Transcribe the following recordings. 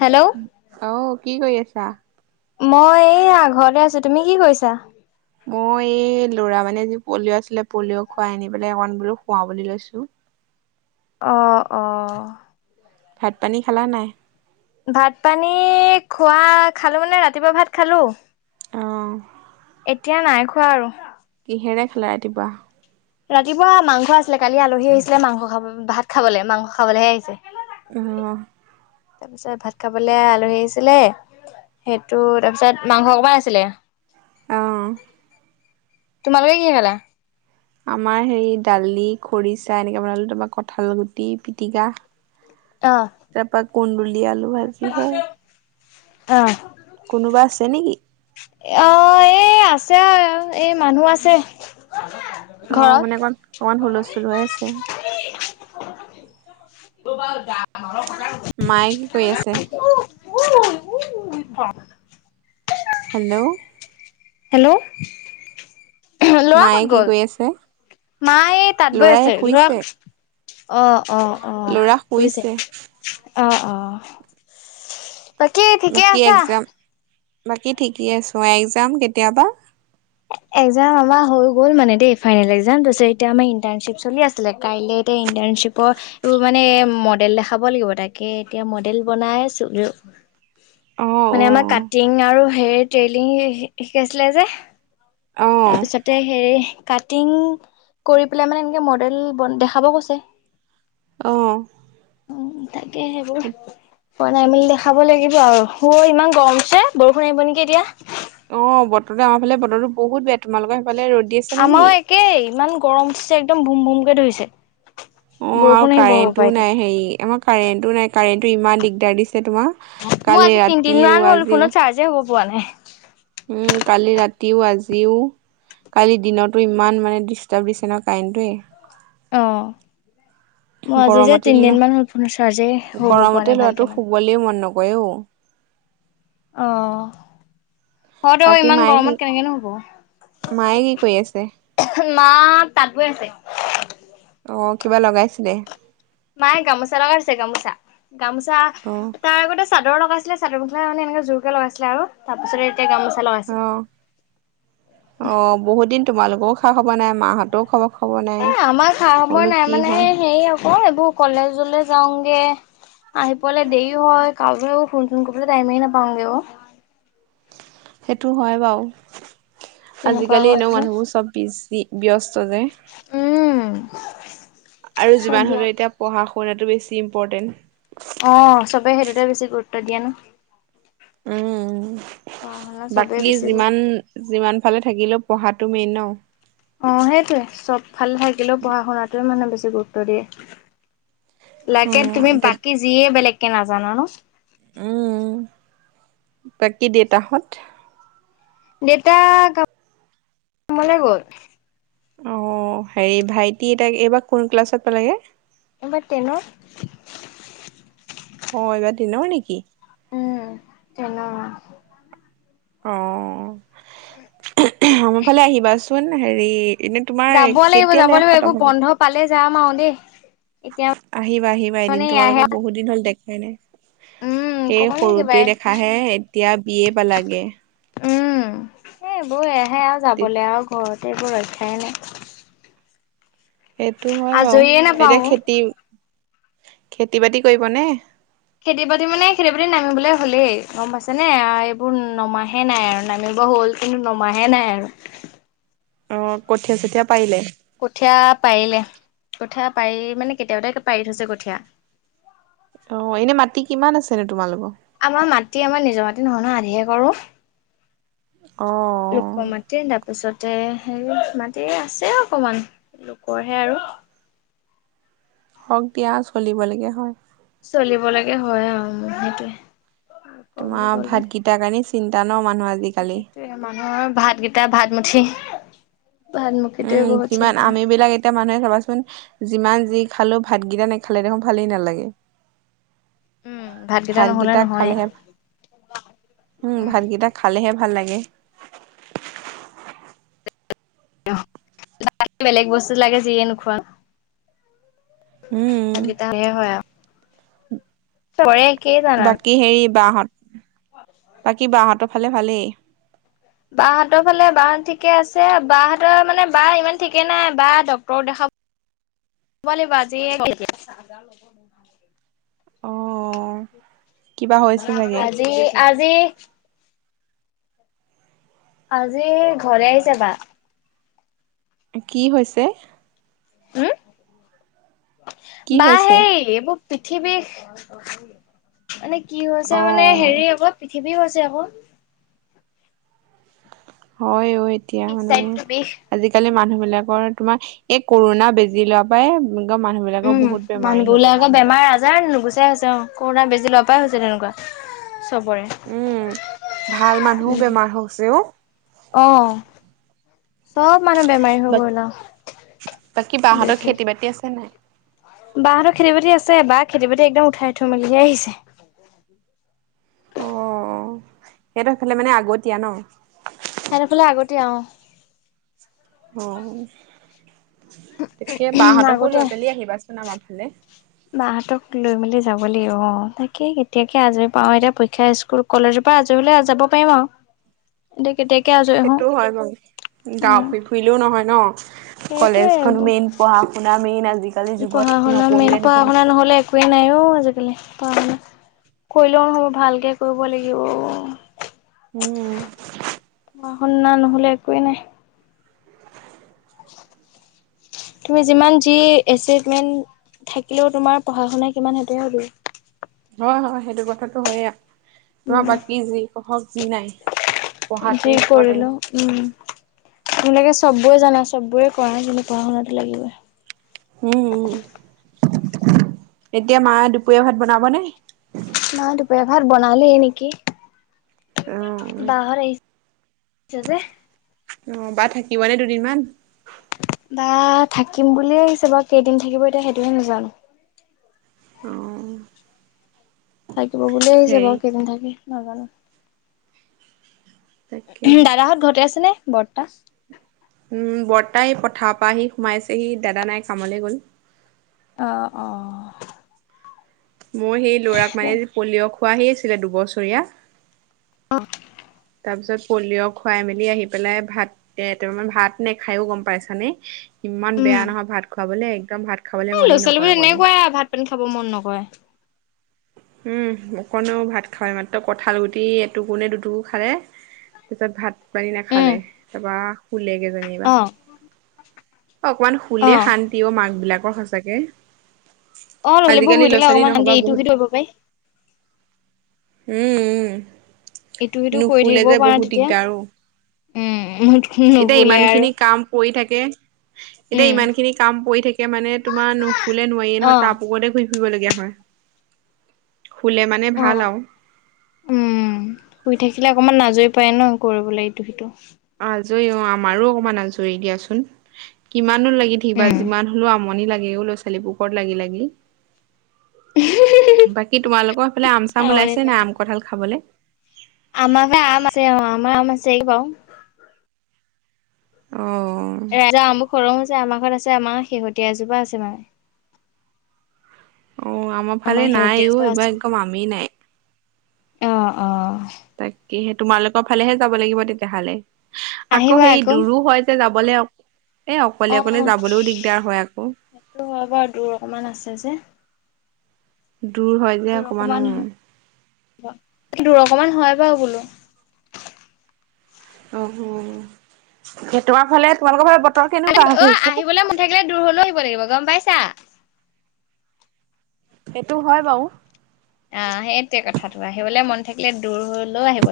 Hello অ কি কৰি আছা মই এইয়া ঘৰতে আছো তুমি কি কৰিছা মই এই ল'ৰা মানে আজি পলিঅ' আছিলে পলিঅ' খুৱাই আনি পেলাই অকণ বোলো শুৱাও বুলি লৈছো অ অ ভাত পানী খালা নাই ভাত পানী খোৱা খালো মানে ৰাতিপুৱা ভাত খালো। উম। এতিয়া নাই খোৱা আৰু। কিহেৰে খালা ৰাতিপুৱা ৰাতিপুৱা মাংস আছিলে কালি আলহী আহিছিলে মাংস খাব ভাত খাবলৈ মাংস খাবলৈহে আহিছে। উহ। তাৰপিছত ভাত খাবলে আলহী আছিলে সেইটো তাৰপিছত মাংস অকমান আছিলে অহ তোমালোকে কিহে খালা আমাৰ হেৰি দালি খৰিচা এনেকে বনালো তাপা কঁঠাল গুটি পিটিকা অ', তাপা কুন্দুলি আলু ভাজিহে অ কোনোবা আছে নেকি? অ এই আছে আৰু এই মানুহ আছে। অ ঘৰত। মানে অকণ অকমান হুলস্থুল হৈ আছে। [unintelligible] মায়ে কি কৈ আছে? [unintelligible] হেল্ল' হেল্ল' লৰা মায়ে ক'ত কি গ'ল? কৰি আছে? মা এই তাঁত বৈ ল'ৰাই আছে, লৰা শুইছে অ অ অ ল'ৰা হৈছে শুইছে। অ অ। তাকে ঠিকে বাকী আছা? এক্সাম বাকী ঠিকেই আছো একযাম কেতিয়া পা? [unintelligible] একজাম আমাৰ হৈ গ'ল মানে দেই ফাইনেল একজাম তাৰপিছত এতিয়া আমাৰ ইণ্টাৰ্নশিপ চলি আছিলে কাইকে এটা ইটাৰ চিপৰ এইবোৰ মানে মডেল দেখাব লাগিব তাকে এতিয়া মডেল বনাই আছো। অ মানে আমাৰ কাটিং আৰু হেয়ৰ টেইলিং শিকাইছিলে যে অ তাৰপিছতে হেৰি কাটিং কৰি পেলাই মানে এনেকে মডেলন দেখাব কৈছে। আহ উম, তাকে সেইবোৰ। পোৱা নাই মেলি দেখাব লাগিব আৰু শু ইমান গৰমছে বৰষুণ আহিব নেকি এতিয়া? অ বতৰটো আমাৰ ফালে বতৰটো বহুত বেয়া। তোমালোকে হে আমাৰ একেই ইমান গৰম উঠিছে একদম বুম ভুমকে ধৰিছে। অ বৰষুণ আৰু আহিব হপাই কাৰেণ্টটোও এতিয়া নাই, হেৰি আমাৰ কাৰেণ্টটো নাই কাৰেণ্টো ইমান দিগদাৰ দিছে। তোমাৰ মোৰ কালি আজি তিনদিন ৰাতিও মান হ'ল। আজিও ফোনত চাৰ্জে হ'ব পোৱা নাই। উম কালি ৰাতিও আজিও। কালি দিনতো ইমান মানে ডিষ্টাৰ্ব দিছে ন কাৰেণ্টোৱে। অহ। মই আজি যে গৰমতে তিনদিন মান হল, ফনৰ চাৰ্জে হব পৰা নাই ভালকে মানে। কয়ওঁ। অ হয়তো আকৌ বাকী ইমান মায়ে কি গৰমত কেনেকে নু হ'ব। মায়ে কি কৰি আছে মা তাত বৈ আছে। অ কিবা লগাইছিলে? মায়ে গামোচা লগাইছে গামোচা গামোচা। অ তাৰ আগতে চাদৰ লগাইছিলে। চাদৰ মেখেলা মানে এনেকে জোৰ কে লগাইছিলে আৰু তাৰ পিছত এ। অ অ বহুত দিন তোমালোকেও খা খবৰ নাই মাহঁতেও খবৰ, খবৰ নাই এ আমাৰ খা মই সময় বোলো নাই কি মানে হয় হেৰি আকৌ এইবোৰ কলেজলৈ যাওঁগে। আহি পেলাই দেৰিও হয়, কাকো ফোন চোন কৰিবলৈ টাইমেই নাপাওঁগে অ। সেইটো হয় বাও তেনেকুৱা আজিকালি হয় এনেও যে মানুহবোৰ চব বি--জি ব্যস্ত উম যে--আৰু যিমান চব হলেও এতিয়া পঢ়া শু কৰাটো বেছি ইম্পট্ৰেণ। অ চবে সেইটোতে বেছি গুৰুত্ব দিয়া ন উম পঢ়া শুনা চবেই বাকী বেছি যিমান গুৰুত্ব যিমান ফালে থাকিলেও পঢ়াত তুমি ন অ সেইটোৱে চব ভাল থাকিলেও পঢ়া শুনাটোৱে মানে বেছি গুৰুত্ব দিয়ে। লাগে উম তুমি এতিয়া বাকী যিয়ে বেলেগকে নাজানা নো। উম। বাকী দেউতাহঁত দেউতা কামলে গ'ল অ হেৰি ভাইটি এটা এইবাৰ কোন ক্লাছত পালেগে এবাৰ টেনট অ এইবাৰ দিনৰ নেকি? ! উম তেন অ আমাৰফালে আহিবাচোন হেৰি এনে তোমাৰ যাব লাগিব যাব কেতিয়ালৈ লাগিব খতম এইবোৰ হ'ব? বন্ধ পালে যাম আৰু দেই। এতিয়া আহিবা আহিবা এদিন মানে এয়াহে তোমালোকক বহুত দিন হল দেখাই নাই। উম সেই কব নে সৰুতে কিবাই দেখাহে এতিয়া বিএ পালাগে। উম এইবোৰ এহে আৰু যাবলৈ আও ঘৰতে এইবোৰ ৰক্ষাই নাই সেইটো হয় বাও, আজৰিয়ে নাপাও এতিয়া খেতি খেতি বাতি কৰিব নে? খেতি বাতি মানে খেতি বাতিত নামিবলৈ হ'লেই গম পাইছে নে এইবোৰ নমাহে নাই আৰু নামি নামিব হ'ল কিন্তু নমাহে নাই আৰু। অ কঠীয়া চঠিয়া কঠীয়া পাৰিলে কঠীয়া পাৰি মানে কেতিয়াবাতে পাৰি থৈছে কঠীয়া। অ এনে মাটি কিমান আছে ন তোমালোকৰ এতি আমাৰ নিজৰ মাতে নহয় ন আধিহে কৰো। অ লোকৰ মাটি তাপিচত তাতে হেৰি মাটি আছে অকমান লোকৰহে আৰু হওক দিয়া চলিব লাগে হয়। চলিব লাগে হয় আও মো সেইটোৱে। লোকৰ বুলি তোমাৰ ক'লো ভাতগিতাৰ কাৰণে চিন্তা ন মানুহ আজিকালি সেইটোয়ে মানুহৰ ভাত গিতা ভাত মুঠি। উম যিমান চিন্তা আমিবিলাক এতিয়া মানুহে চাবাচোন যিমান যি খালো ভা ভাতগিদা নেখালে দেখোন ভালেই নালাগে। উম ভাতকেইটা নহ'লে ভাতগিতা নহয়ে খালেহে উম ভাতগিতা খালেহে ভাল লাগে। [unintelligible] বেলেগ বস্তু লাগে যিয়ে নোখোৱা উম গিতা হ'লে হয় আও। চয়ে কেই যানান বাকী হেৰি বাহঁত বাকী বাহঁতৰ ফালে ভালেই? বাহঁতৰ ফালে বা ঠিকে আছে। বাহঁতৰ মানে বা ইমান ঠিকে নাই বা ডক্তৰক দেখাব [unintelligible] অ। কিবা হৈছে চাগে আজি আজি আজি ঘৰে আহিছে বা। কি হৈছে? উম কি বা হৈছে সেই এইবো পিঠি বিষ [unintelligible] মানে কি হৈছে অ মানে হেৰি আক পিঠি কিবি হৈছে আক হয় অ এতিয়া পিছ মানে চাইডটো বিষ আজিকালি মানুহবিলাকৰ তোমা এই কৰোণা বেজি লোৱা পাই গ মানুহবিলাকৰ উম বহুত বেমাৰী হৈ গ'ল মানুহবিলাক। সচাই হৈছে অ কৰোণা বেজি লোৱা পাই হৈছে তেনেকুৱা চবৰে উম ভাল মানুহ উম বেমাৰ হৈছে ও অ চব মানুহ বেমাৰী হৈ গল বাকী আও বাহঁতৰ বেছি খেতি বাতি আছে নাই বাহঁতৰ খেতি বাতি আছে বা খেতি বাতি একদম উঠাই থৈ মেলিহে আহিছে সেইটো সেইফালে মানে আগতীয়া ন হেতফালে আগতীয়া অহ। অ', তাকে বাহঁতকো লৈ আগতে পেলি আহিবাচোন আমাৰ ফালে। বাহঁতক লৈ মেলি যাব লাগিব, অ', তাকে কেতিয়াকে আজৰি পাওঁ এতিয়া পৰীক্ষা স্কুল কলেজো পৰা আজি হ'লে যাব পাৰিম আৰু এতিয়া কেতিয়া সেইটোও হয় বাৰু, দা পি ফুৰিলেও নহয় ন'। সেইটোৱে কলেজখনো মেইন পঢ়া শুনা মেইন আজিকালি যুগত পঢ়া শুনা মেইন নপঢ়িলে পঢ়া নহয়। শুনা নহলে একোৱেই নাইও আজিকালি পঢ়া শুনা কৰিলেও নহ'ব ভালকে কৰিব লাগিব উম পঢ়া শুনা নহলে একোৱেই নাই তুমি যিমান যি এচিমেট থাকিলেও তোমাৰ পঢ়া শুনা কিমান হেতুহে সুধিব হয় হয় সেইটো কথাটো হয়ে তোমাৰ উম বাকী যি পঢ়ক যি নাই পঢ়াটো যি ইম্পৰ্টেণ্ট। কৰিলো উম তোমালোকে চববোৰে জানা চববোৰে কৰা কিন্তু পঢ়া শুনাতো লাগিবই উম এতিয়া মা দুপৰীয়া ভাত বনাবনে মা দুপৰিয়া ভাত বনালেই নেকি অ বা হত আহিছে যে বা থাকিবনে দুদিনমান? বা থাকিম বুলিয়ে আহিছে বাৰু কেইদিন থাকিব এতিয়া সেইটোৱে নাজানো অ' থাকিব বুলিয়ে আহিছে হেৰি বাৰু কেইদিন থাকি নাজানো। তাকেহে। দাদাহঁত ঘটে আছে নে বৰ্তা? উম বৰ্তাই পথাৰ পৰা আহি সোমাইছেহি দাদা নাই কামলৈ গ'ল। অহ অহ। মোৰ সেই ল'ৰাক মানে পলিঅ' খোৱাহি আছিলে দুবছৰীয়া। অ তাৰ পিছত পলিঅ' খুৱাই মেলি আহি পেলাই ভাত এ ভাত নেখাইও গম পাইছানে? ইমান বেয়া নহয় ভাত খোৱাবলৈ একদম ভাত খাবলৈ এ ল'ৰা মনেই নকৰে ছোৱালীবৰ অকণো এনেকুৱাই ভাত পানী খাব মন নকৰে। উম অকণো ভাত খাৱ মাত্ৰ কঁঠাল গুটি এটোকো নে দুটুকো খালে। তাৰপিছত ভাত পানী উম, নাখালে তাৰপা শুলেগে যেনিবা। অ', অকমান খুলে অ'। শান্তিও মাক বিলাকৰ সঁচাকে। অ', ল'ৰা ছোৱালীবোৰ শুই আজিকালি ল'ৰা থাকিলে ছোৱালী অকমান শান্তি নহবা ইটো বহুত সিটো কৰিব পাৰি উম উম, ইটো সিটো কৰি নুখুলে থাকিবও যে পাৰা বহুত তেতিয়া দিগদাৰো। উম, এতিয়া নুশুলে আৰু ইমানখিনি কাম কৰি থাক এতিয়া উম, ইমানখিনি কাম পৰি থাকে মানে তোমাৰ নুশুলে নোৱাৰিয়ে নহয় অ', তাপকতে ঘূৰি লগীয়া হয়, শুলে মানে ভাল অ'। আৰু। উম শুই থাকিলে অকমান আজৰি পায় ন কৰিবলৈ ইটো সিটো। আজৰি অ আমাৰো অকমান আজৰি দিয়াচোন, কিমান লাগি থাকিবা যিমান হ'লেও আমনি লাগেও ল'ৰা ছোৱালীবোৰ কত লাগি লাগি। বাকী তোমালোকৰ এইফালে আম চাম ওলাইছে নাই আম কঠাল খাবলে? আমাকে আমছে আম আম আছে বাও। অ [unintelligible] আম খৰম হৈছে আমাৰ ঘৰত ছে আমাৰ শেহতীয়া এজোপা আছে মানে। অ, আমাৰ ফালে শেহতীয়া নাইও এজোপা এইবাৰ আছে। একদম আমি নাই। অ', অ', তাকে সে তোমালোকৰ ফালেহে যাব লাগিব তেতিয়াহলে আকৌ, সেই দূৰো হয় যে যাব [inaudible] এ অকলে অকলে অ', যাবলৈও দিগদাৰ হয় আকৌ। সেইটো হয় বাৰু দূৰ অকমান আছে যে দূৰ হয় যে অকমান অ', দূৰ অকণমান হয় বাৰু বুলো। উম - উম সেই তোমাৰ ফালে তোমালোকৰ ফালে বতৰ কেনেকুৱা হৈ অ, আহিছে আহিবলৈ মন থাকিলে দূৰ হলেও আহিব লাগিব গম পাই সেইটো হয় বাৰু। আহ, সেইটোৱে কথাটো আহিবলৈ মন থাকিলে দূৰ হলেও আহিব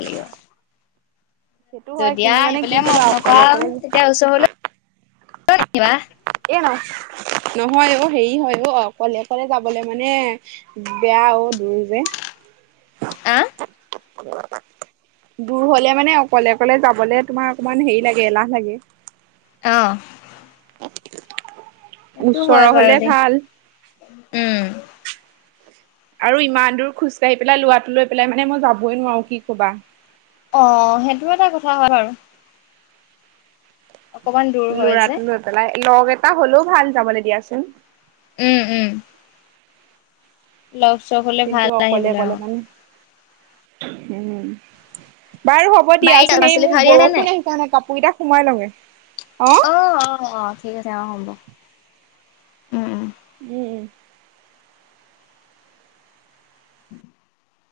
সেইটো লাগিব। হয় যদিয়া কিন্তু মানে কি আহিবলৈ ক'বা মন নকওঁ অকলে অকলে তেতিয়া ওচৰ হলেও। [unintelligible] অ', নহয় অ, হেৰি হয় অ, অকলে অকলে যাবলে মানে বেয়া অ, দূৰ যে। আ, [inaudible] দূৰ হলে মানে অকলে অকলে যাবলে তোমাৰ অকমান হেৰি লাগে এলাহ লাগে। ন' সেইটো হয় ওচৰৰ বাৰু হলে দেই ভাল উম, আৰু ইমান দূৰ খোজকাঢ়ি পেলাই লৰাটো লৈ পেলাই মানে মই যাবই নোৱাৰো কি কবা। অ', সেইটো এটা কথা হয় বাৰু। অকমান দূৰ হয় যে লৰাটো লৈ পেলাই লগ এটা হলেও ভাল যাবলৈ দিয়াচোন। উম, উম, লগ চগ হলে কিন্তু ভাল অকলে আহিবলৈ অকলে অ মানে হুম, বাৰু হ'ব বাৰীত শাক দিয়াচোন সেই পাচলি মোৰ খাই দিয়া নাই বৰষুণ আহিছে মানে কাপোৰ কেইটা সোমাই লওঁতে। অ', অ', অ', ঠিক আছে অ', হ'ব উম, উম, উম, উম, উম,